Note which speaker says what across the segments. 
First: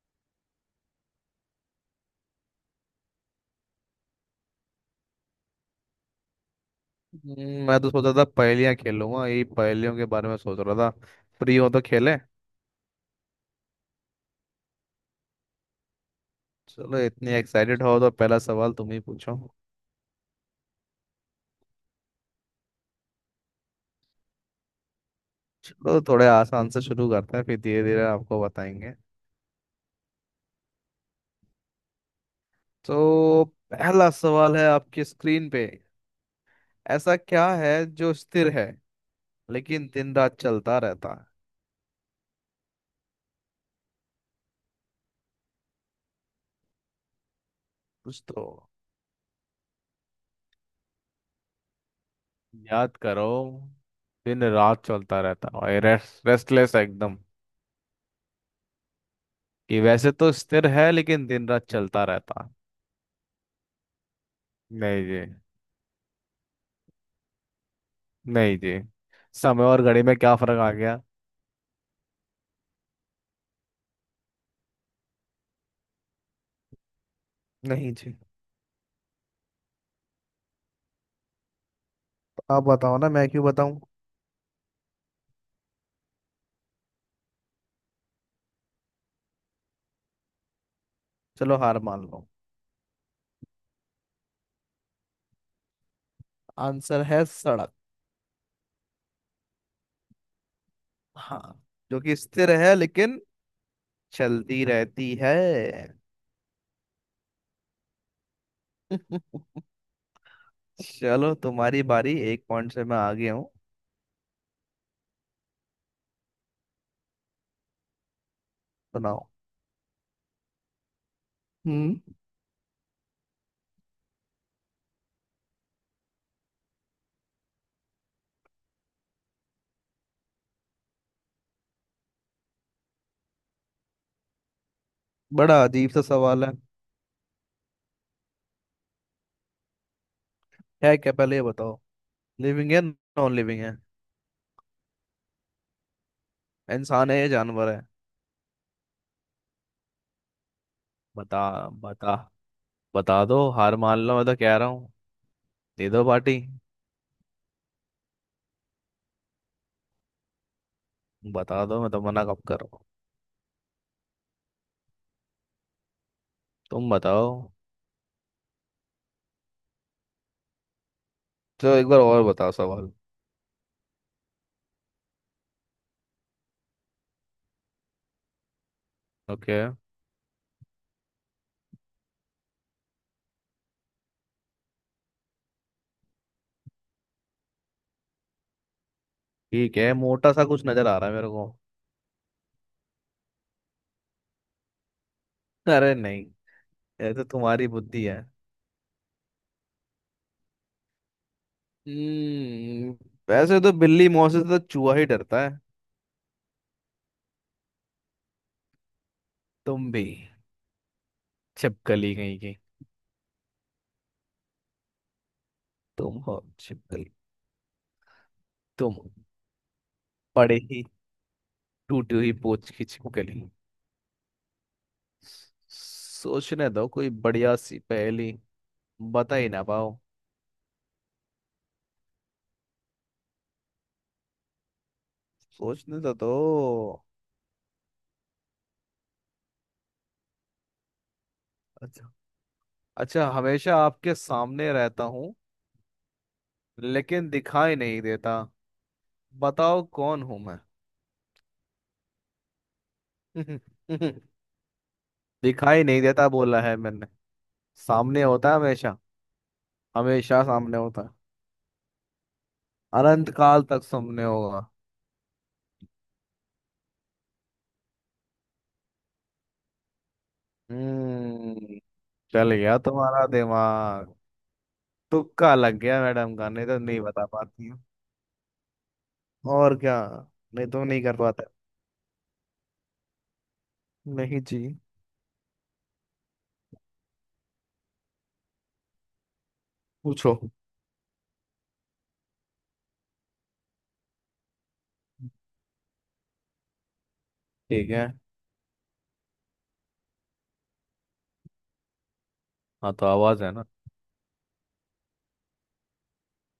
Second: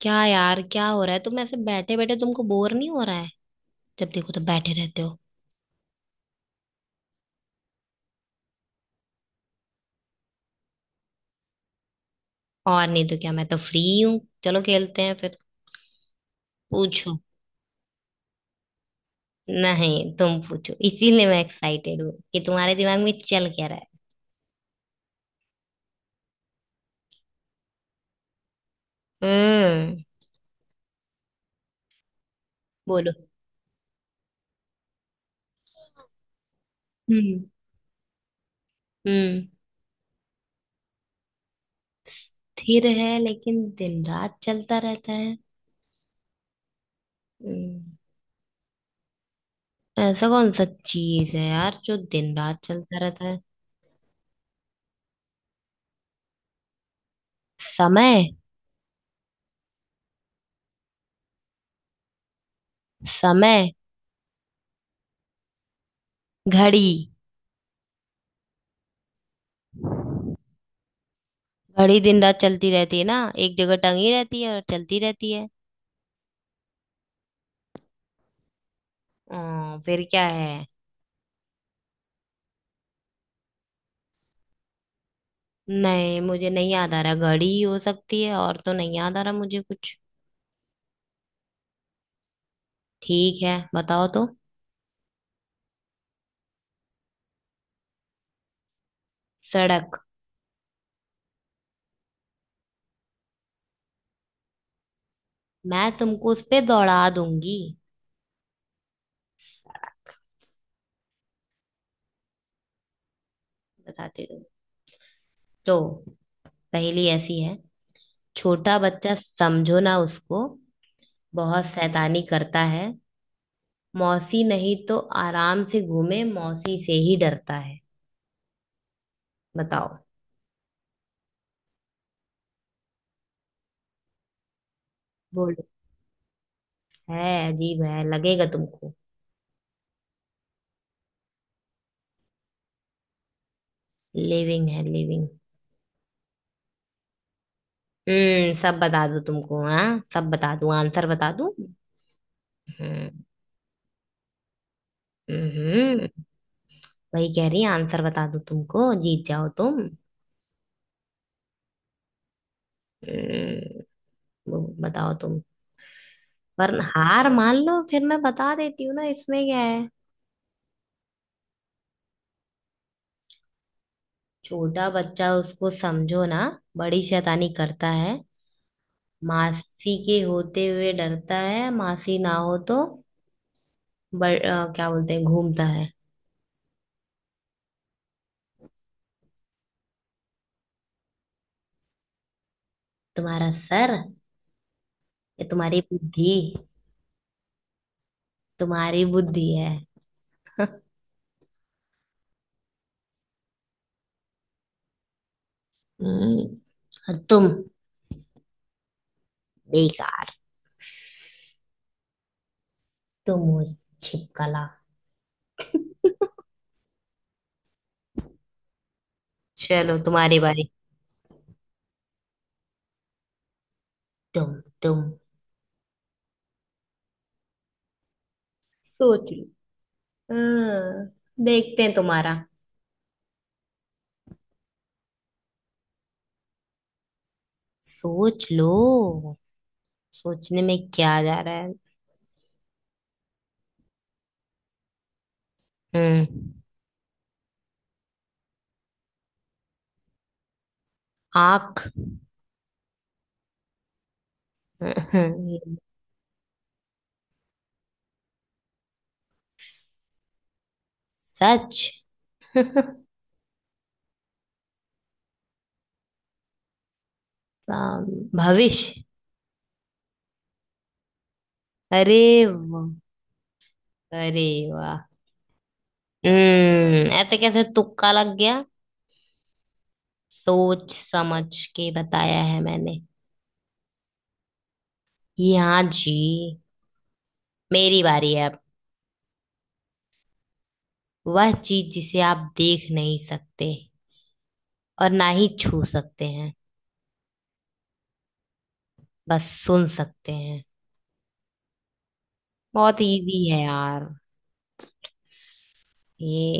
Speaker 1: क्या यार, क्या हो रहा है? तुम ऐसे बैठे बैठे तुमको बोर नहीं हो रहा है? जब देखो तो बैठे रहते हो।
Speaker 2: मैं तो सोच रहा था पहेलियां खेलूंगा। यही पहेलियों के बारे में सोच रहा था। फ्री हो तो खेले।
Speaker 1: और नहीं तो क्या, मैं तो फ्री हूँ। चलो खेलते हैं फिर।
Speaker 2: चलो
Speaker 1: पूछो।
Speaker 2: इतनी एक्साइटेड हो तो पहला सवाल तुम ही पूछो।
Speaker 1: नहीं, तुम पूछो। इसीलिए मैं एक्साइटेड हूँ कि तुम्हारे दिमाग में चल क्या रहा है।
Speaker 2: चलो थोड़े आसान से शुरू करते हैं फिर धीरे धीरे आपको बताएंगे।
Speaker 1: हम्म। बोलो।
Speaker 2: तो पहला सवाल है, आपकी स्क्रीन पे ऐसा
Speaker 1: हम्म।
Speaker 2: क्या है जो स्थिर है
Speaker 1: हम्म।
Speaker 2: लेकिन दिन रात चलता रहता है?
Speaker 1: स्थिर है लेकिन दिन रात चलता रहता है। हम्म,
Speaker 2: कुछ तो
Speaker 1: ऐसा कौन सा चीज है यार जो दिन रात
Speaker 2: याद
Speaker 1: चलता रहता
Speaker 2: करो।
Speaker 1: है?
Speaker 2: दिन रात चलता रहता और रेस्टलेस एकदम।
Speaker 1: समय।
Speaker 2: कि वैसे तो स्थिर है लेकिन दिन रात चलता रहता
Speaker 1: समय।
Speaker 2: है। नहीं जी।
Speaker 1: घड़ी।
Speaker 2: नहीं जी। समय और घड़ी में क्या फर्क आ गया?
Speaker 1: घड़ी दिन रात चलती रहती है ना, एक जगह टंगी रहती है और चलती रहती है।
Speaker 2: नहीं जी।
Speaker 1: फिर क्या है?
Speaker 2: आप बताओ ना, मैं क्यों बताऊं।
Speaker 1: नहीं, मुझे नहीं याद आ रहा। घड़ी ही हो सकती है, और तो नहीं याद आ रहा मुझे कुछ।
Speaker 2: चलो हार मान लो।
Speaker 1: ठीक है, बताओ तो।
Speaker 2: आंसर है सड़क।
Speaker 1: सड़क?
Speaker 2: हाँ। जो कि स्थिर है लेकिन चलती रहती है।
Speaker 1: मैं तुमको उस पे दौड़ा दूंगी। सड़क।
Speaker 2: चलो तुम्हारी बारी। एक पॉइंट से मैं आगे हूँ।
Speaker 1: बताती हूँ। तो पहेली ऐसी है। छोटा बच्चा
Speaker 2: सुनाओ।
Speaker 1: समझो ना उसको, बहुत
Speaker 2: हम्म।
Speaker 1: शैतानी करता है। मौसी नहीं तो आराम से घूमे, मौसी से ही डरता है। बताओ। बोलो।
Speaker 2: बड़ा अजीब सा सवाल है।
Speaker 1: है, अजीब है लगेगा तुमको।
Speaker 2: है क्या, पहले ये बताओ। लिविंग है नॉन लिविंग है?
Speaker 1: लिविंग है, लिविंग।
Speaker 2: इंसान है या जानवर है?
Speaker 1: सब बता दूं तुमको? हाँ, सब बता दूं, आंसर बता
Speaker 2: बता।
Speaker 1: दूं।
Speaker 2: बता।
Speaker 1: हम्म।
Speaker 2: बता दो हार मान लो, मैं तो कह रहा हूँ। दे दो
Speaker 1: हम्म,
Speaker 2: पार्टी।
Speaker 1: वही कह रही, आंसर बता दूं तुमको, जीत जाओ तुम।
Speaker 2: बता दो, मैं तो मना कब करूँ।
Speaker 1: हम्म, वो बताओ तुम। पर
Speaker 2: तुम
Speaker 1: हार
Speaker 2: बताओ।
Speaker 1: मान लो, फिर मैं बता देती हूँ ना इसमें क्या है।
Speaker 2: चलो एक बार और बताओ सवाल।
Speaker 1: छोटा बच्चा उसको समझो ना, बड़ी शैतानी करता है।
Speaker 2: ओके।
Speaker 1: मासी के होते हुए डरता है, मासी ना हो तो क्या बोलते हैं, घूमता है।
Speaker 2: ठीक है, मोटा सा कुछ नजर आ रहा है मेरे को।
Speaker 1: तुम्हारा सर। ये तुम्हारी
Speaker 2: अरे नहीं।
Speaker 1: बुद्धि।
Speaker 2: ये तो तुम्हारी बुद्धि है।
Speaker 1: तुम्हारी बुद्धि है।
Speaker 2: हम्म। वैसे तो बिल्ली मौत से तो चूहा ही डरता है।
Speaker 1: हम्म, और तुम?
Speaker 2: तुम भी।
Speaker 1: बेकार।
Speaker 2: छिपकली कहीं की।
Speaker 1: तुम हो छिपकला।
Speaker 2: तुम हो छिपकली। तुम हो।
Speaker 1: चलो तुम्हारी
Speaker 2: पड़े
Speaker 1: बारी।
Speaker 2: ही टूटी हुई पोच की छिपकली।
Speaker 1: तुम। तुम।
Speaker 2: सोचने दो कोई बढ़िया सी पहेली।
Speaker 1: सोच
Speaker 2: बता
Speaker 1: लो।
Speaker 2: ही ना पाओ।
Speaker 1: हाँ, देखते हैं तुम्हारा।
Speaker 2: सोचने तो दो।
Speaker 1: सोच लो। सोचने में क्या जा रहा है?
Speaker 2: अच्छा। अच्छा, हमेशा आपके सामने रहता हूँ
Speaker 1: हम्म।
Speaker 2: लेकिन दिखाई नहीं देता। बताओ कौन हूं मैं?
Speaker 1: आंख। हम्म।
Speaker 2: दिखाई नहीं देता बोला है मैंने। सामने होता है हमेशा। हमेशा सामने होता है।
Speaker 1: सच।
Speaker 2: अनंत काल तक सामने होगा।
Speaker 1: भविष्य।
Speaker 2: हम्म।
Speaker 1: अरे!
Speaker 2: चल गया
Speaker 1: वाह!
Speaker 2: तुम्हारा दिमाग।
Speaker 1: अरे! वाह!
Speaker 2: तुक्का लग गया मैडम का, नहीं तो नहीं बता
Speaker 1: ऐसे कैसे
Speaker 2: पाती हूँ।
Speaker 1: तुक्का लग गया?
Speaker 2: और क्या। नहीं तो
Speaker 1: सोच
Speaker 2: नहीं कर पाते।
Speaker 1: समझ के बताया है मैंने।
Speaker 2: नहीं जी।
Speaker 1: जी, हाँ जी। मेरी बारी है अब।
Speaker 2: पूछो।
Speaker 1: वह चीज जिसे आप देख नहीं सकते और ना ही छू सकते हैं,
Speaker 2: ठीक है।
Speaker 1: बस सुन सकते हैं।
Speaker 2: हाँ
Speaker 1: बहुत
Speaker 2: तो
Speaker 1: इजी
Speaker 2: आवाज है
Speaker 1: है
Speaker 2: ना।
Speaker 1: यार। ये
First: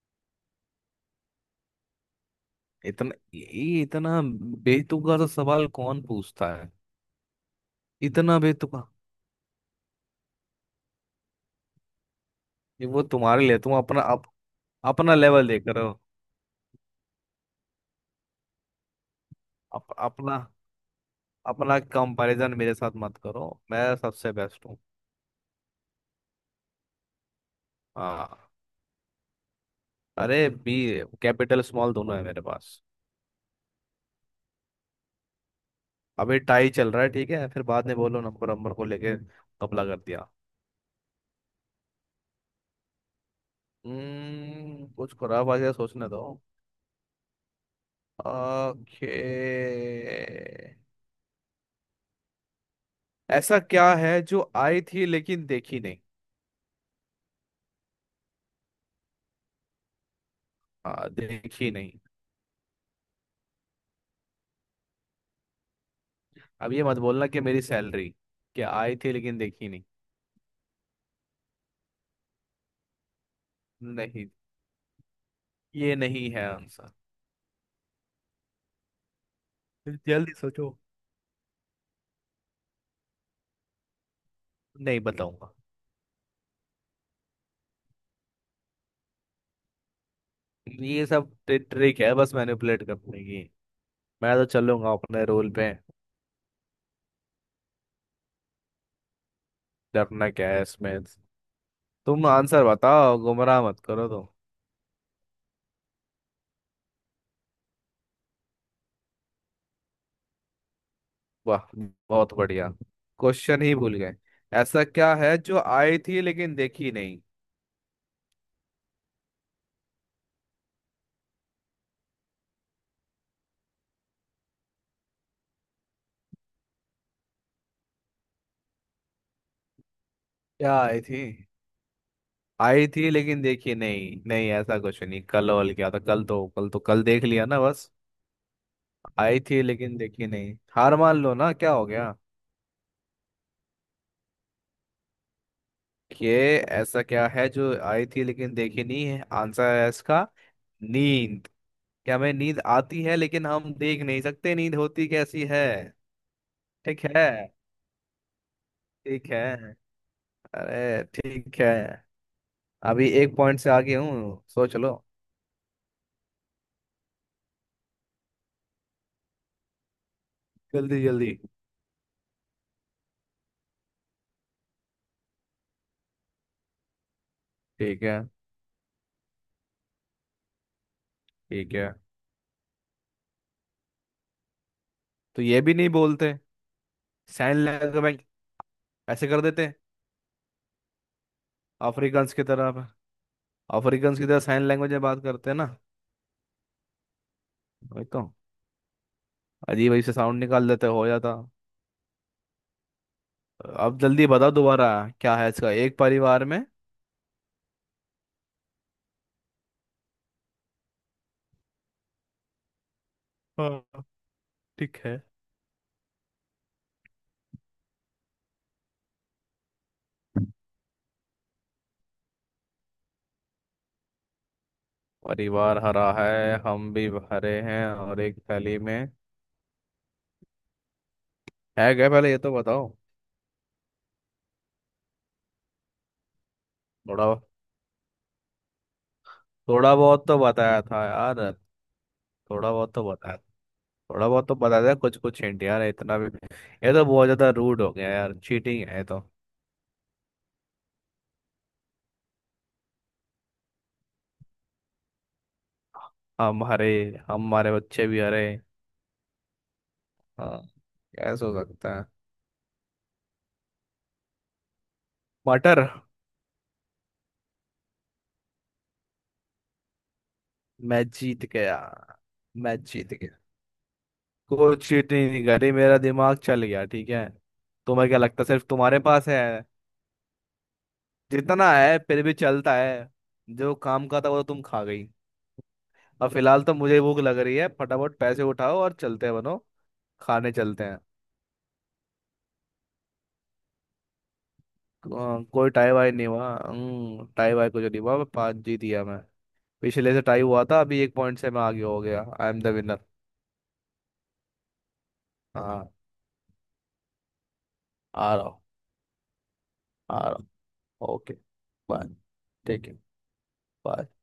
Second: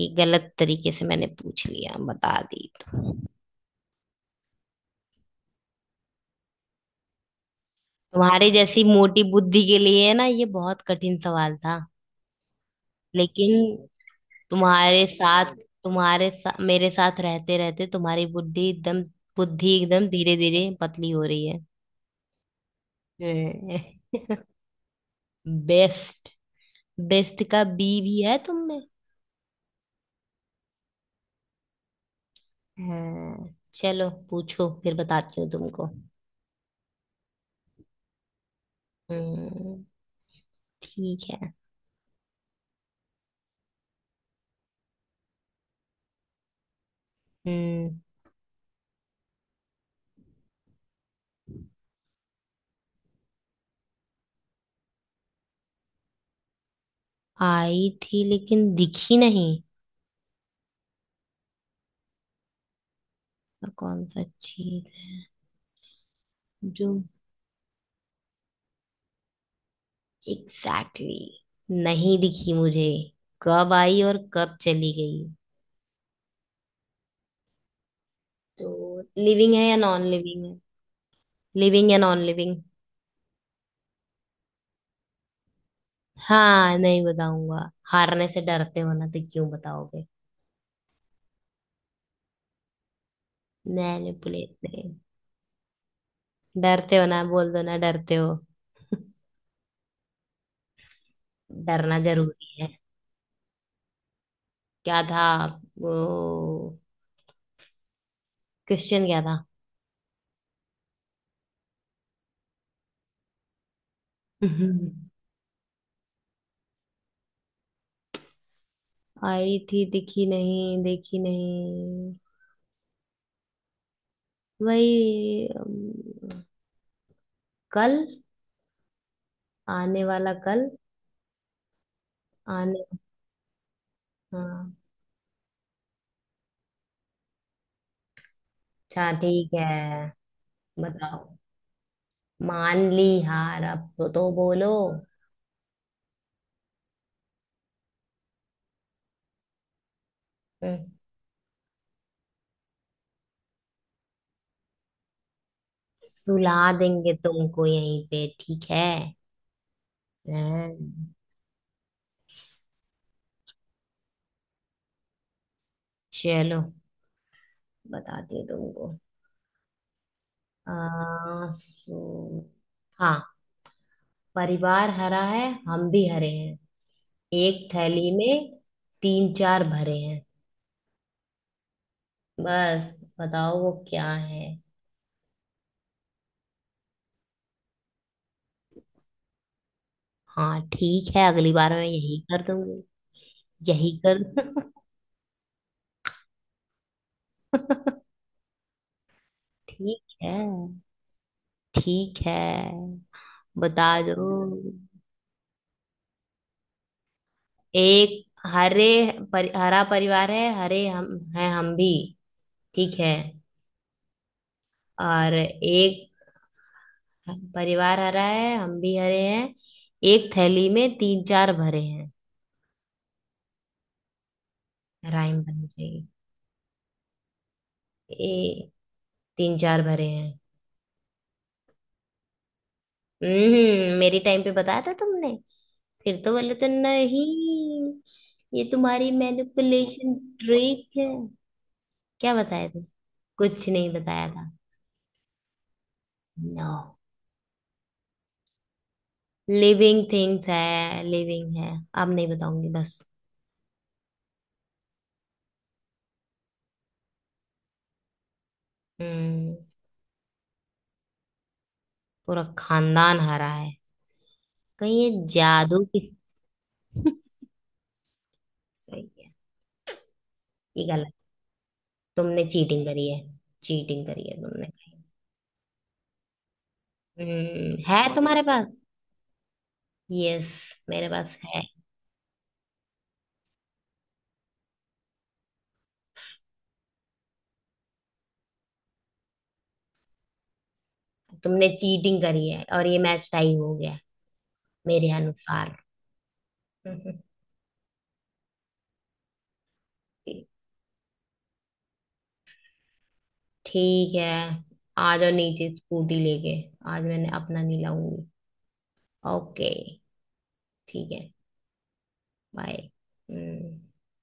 Speaker 1: ये गलत तरीके से मैंने पूछ लिया, बता दी तो।
Speaker 2: इतना, ये इतना बेतुका सा सवाल कौन पूछता है। इतना
Speaker 1: तुम्हारे
Speaker 2: बेतुका।
Speaker 1: जैसी मोटी बुद्धि के लिए ना ये बहुत कठिन सवाल था।
Speaker 2: ये वो तुम्हारे लिए, तुम
Speaker 1: लेकिन
Speaker 2: अपना
Speaker 1: तुम्हारे
Speaker 2: अपना लेवल
Speaker 1: साथ,
Speaker 2: देख रहे हो।
Speaker 1: मेरे साथ रहते रहते तुम्हारी बुद्धि एकदम,
Speaker 2: अप,
Speaker 1: धीरे
Speaker 2: अपना
Speaker 1: धीरे पतली हो रही है।
Speaker 2: अपना कंपैरिजन मेरे साथ मत करो, मैं सबसे बेस्ट हूँ।
Speaker 1: बेस्ट! बेस्ट का बी भी है
Speaker 2: हाँ।
Speaker 1: तुम में?
Speaker 2: अरे बी कैपिटल स्मॉल दोनों है मेरे पास।
Speaker 1: हाँ। चलो, पूछो फिर बताती हूँ तुमको।
Speaker 2: अभी टाई चल रहा है, ठीक है, फिर बाद में बोलो नंबर नंबर को लेके।
Speaker 1: हम्म।
Speaker 2: कबला कर दिया।
Speaker 1: ठीक है।
Speaker 2: कुछ खराब आ गया, सोचने दो।
Speaker 1: हम्म।
Speaker 2: ओके। ऐसा क्या है जो आई थी लेकिन देखी नहीं?
Speaker 1: आई थी लेकिन दिखी नहीं?
Speaker 2: हाँ देखी नहीं।
Speaker 1: तो कौन सा चीज है
Speaker 2: अब ये
Speaker 1: जो
Speaker 2: मत बोलना कि मेरी सैलरी। क्या आई थी लेकिन देखी नहीं?
Speaker 1: एग्जैक्टली exactly नहीं दिखी मुझे? कब आई और
Speaker 2: नहीं,
Speaker 1: कब चली गई?
Speaker 2: ये नहीं है आंसर।
Speaker 1: तो लिविंग है या नॉन
Speaker 2: जल्दी
Speaker 1: लिविंग है?
Speaker 2: सोचो।
Speaker 1: लिविंग या नॉन लिविंग?
Speaker 2: नहीं बताऊंगा।
Speaker 1: हाँ, नहीं बताऊंगा! हारने से डरते हो ना, तो क्यों बताओगे?
Speaker 2: ये सब ट्रिक है बस, मैनिपुलेट करने की। मैं तो
Speaker 1: मैनिपुलेट
Speaker 2: चलूंगा
Speaker 1: नहीं।
Speaker 2: अपने रूल पे।
Speaker 1: डरते हो ना? बोल दो ना, डरते हो।
Speaker 2: डरना क्या है इसमें?
Speaker 1: डरना
Speaker 2: तुम
Speaker 1: जरूरी
Speaker 2: आंसर
Speaker 1: है।
Speaker 2: बताओ, गुमराह मत करो तो।
Speaker 1: क्या था वो? क्वेश्चन क्या था?
Speaker 2: वाह, बहुत बढ़िया। क्वेश्चन ही भूल गए। ऐसा क्या है जो आई थी लेकिन देखी नहीं?
Speaker 1: आई थी, दिखी नहीं, देखी नहीं? वही कल, आने वाला कल।
Speaker 2: क्या आई थी?
Speaker 1: आने...
Speaker 2: आई थी लेकिन देखी नहीं। नहीं,
Speaker 1: हाँ,
Speaker 2: ऐसा कुछ नहीं। कल? और क्या था? कल तो कल देख लिया ना बस।
Speaker 1: अच्छा,
Speaker 2: आई
Speaker 1: ठीक
Speaker 2: थी
Speaker 1: है,
Speaker 2: लेकिन देखी नहीं, हार मान
Speaker 1: बताओ।
Speaker 2: लो ना, क्या हो गया।
Speaker 1: मान ली हार अब, तो बोलो।
Speaker 2: ये ऐसा क्या है जो आई थी लेकिन देखी नहीं, है आंसर है इसका।
Speaker 1: हम्म,
Speaker 2: नींद। क्या हमें नींद आती है लेकिन हम देख नहीं सकते, नींद होती कैसी है?
Speaker 1: सुला
Speaker 2: ठीक
Speaker 1: देंगे
Speaker 2: है।
Speaker 1: तुमको यहीं पे, ठीक है?
Speaker 2: ठीक है।
Speaker 1: हाँ,
Speaker 2: अरे ठीक है। अभी एक पॉइंट से आगे हूँ, सोच लो।
Speaker 1: चलो, बताती हूँ तुमको। आ,
Speaker 2: जल्दी जल्दी।
Speaker 1: सो, हाँ। परिवार हरा है, हम भी हरे हैं, एक
Speaker 2: ठीक
Speaker 1: थैली
Speaker 2: है।
Speaker 1: में तीन चार भरे हैं।
Speaker 2: ठीक है।
Speaker 1: बस, बताओ वो क्या है।
Speaker 2: तो ये भी नहीं बोलते, साइन लैंग्वेज ऐसे कर देते।
Speaker 1: हाँ ठीक है, अगली बार मैं यही
Speaker 2: अफ्रीकन
Speaker 1: कर
Speaker 2: की
Speaker 1: दूंगी,
Speaker 2: तरह।
Speaker 1: यही
Speaker 2: अफ्रीकन
Speaker 1: कर...
Speaker 2: की तरह साइन लैंग्वेज में बात करते हैं ना। वही तो। अजीब अजीब से
Speaker 1: ठीक है।
Speaker 2: साउंड निकाल देते हो जाता।
Speaker 1: ठीक है, बता
Speaker 2: अब
Speaker 1: दो।
Speaker 2: जल्दी बता दोबारा। क्या है इसका एक परिवार में?
Speaker 1: एक हरे, हरा परिवार है, हरे हम हैं, हम भी, ठीक है,
Speaker 2: हाँ ठीक है।
Speaker 1: और एक... हाँ, परिवार हरा है, हम भी हरे हैं, एक थैली में तीन चार भरे हैं। राइम बननी
Speaker 2: परिवार
Speaker 1: चाहिए।
Speaker 2: हरा है, हम भी हरे हैं, और एक
Speaker 1: ए,
Speaker 2: थैली में।
Speaker 1: तीन चार भरे हैं।
Speaker 2: है क्या पहले ये तो बताओ?
Speaker 1: मेरी टाइम पे बताया था तुमने? फिर तो बोले तो
Speaker 2: थोड़ा।
Speaker 1: नहीं। ये तुम्हारी
Speaker 2: थोड़ा
Speaker 1: मैनिपुलेशन
Speaker 2: बहुत तो बताया
Speaker 1: ट्रिक
Speaker 2: था
Speaker 1: है।
Speaker 2: यार।
Speaker 1: क्या बताया
Speaker 2: थोड़ा
Speaker 1: था?
Speaker 2: बहुत तो बताया।
Speaker 1: कुछ नहीं
Speaker 2: थोड़ा
Speaker 1: बताया
Speaker 2: बहुत
Speaker 1: था।
Speaker 2: तो बताया था, कुछ कुछ हिंट यार, इतना भी।
Speaker 1: नो।
Speaker 2: ये तो बहुत ज्यादा रूड हो गया यार, चीटिंग है ये तो।
Speaker 1: लिविंग थिंग्स है, लिविंग है। अब नहीं बताऊंगी बस।
Speaker 2: हम हरे। हम हमारे बच्चे भी हरे।
Speaker 1: हम्म
Speaker 2: हाँ। कैसे हो सकता है?
Speaker 1: पूरा खानदान हरा है, कहीं ये
Speaker 2: मटर।
Speaker 1: जादू की... सही है? ये
Speaker 2: मैं
Speaker 1: गलत।
Speaker 2: जीत गया।
Speaker 1: तुमने
Speaker 2: मैं
Speaker 1: चीटिंग करी
Speaker 2: जीत
Speaker 1: है।
Speaker 2: गया।
Speaker 1: चीटिंग करी है तुमने।
Speaker 2: कोई चीट नहीं करी, मेरा दिमाग चल गया ठीक है।
Speaker 1: है?
Speaker 2: तुम्हें
Speaker 1: बताओ
Speaker 2: क्या
Speaker 1: तुम्हारे
Speaker 2: लगता है
Speaker 1: पास।
Speaker 2: सिर्फ तुम्हारे पास है?
Speaker 1: यस, मेरे पास है।
Speaker 2: जितना है फिर भी चलता है। जो काम का था वो तो तुम खा गई। अब फिलहाल तो मुझे भूख लग रही है, फटाफट पैसे उठाओ और चलते हैं बनो। खाने चलते हैं।
Speaker 1: तुमने चीटिंग करी है और ये मैच टाई हो गया है, मेरे
Speaker 2: कोई
Speaker 1: अनुसार।
Speaker 2: टाई वाई नहीं हुआ,
Speaker 1: हम्म,
Speaker 2: टाई वाई कुछ नहीं हुआ, मैं पाँच जीत गया मैं। पिछले से टाई
Speaker 1: ठीक।
Speaker 2: हुआ था, अभी एक पॉइंट से मैं आगे हो गया, आई एम द विनर।
Speaker 1: ठीक है। आ जाओ नीचे
Speaker 2: हाँ।
Speaker 1: स्कूटी लेके। आज मैंने अपना नहीं लाऊंगी।
Speaker 2: आ रहा हूँ।
Speaker 1: ओके।
Speaker 2: आ रहा हूँ।
Speaker 1: ठीक है।
Speaker 2: ओके। बाय।
Speaker 1: बाय।
Speaker 2: ठीक है।
Speaker 1: हम्म।
Speaker 2: bye।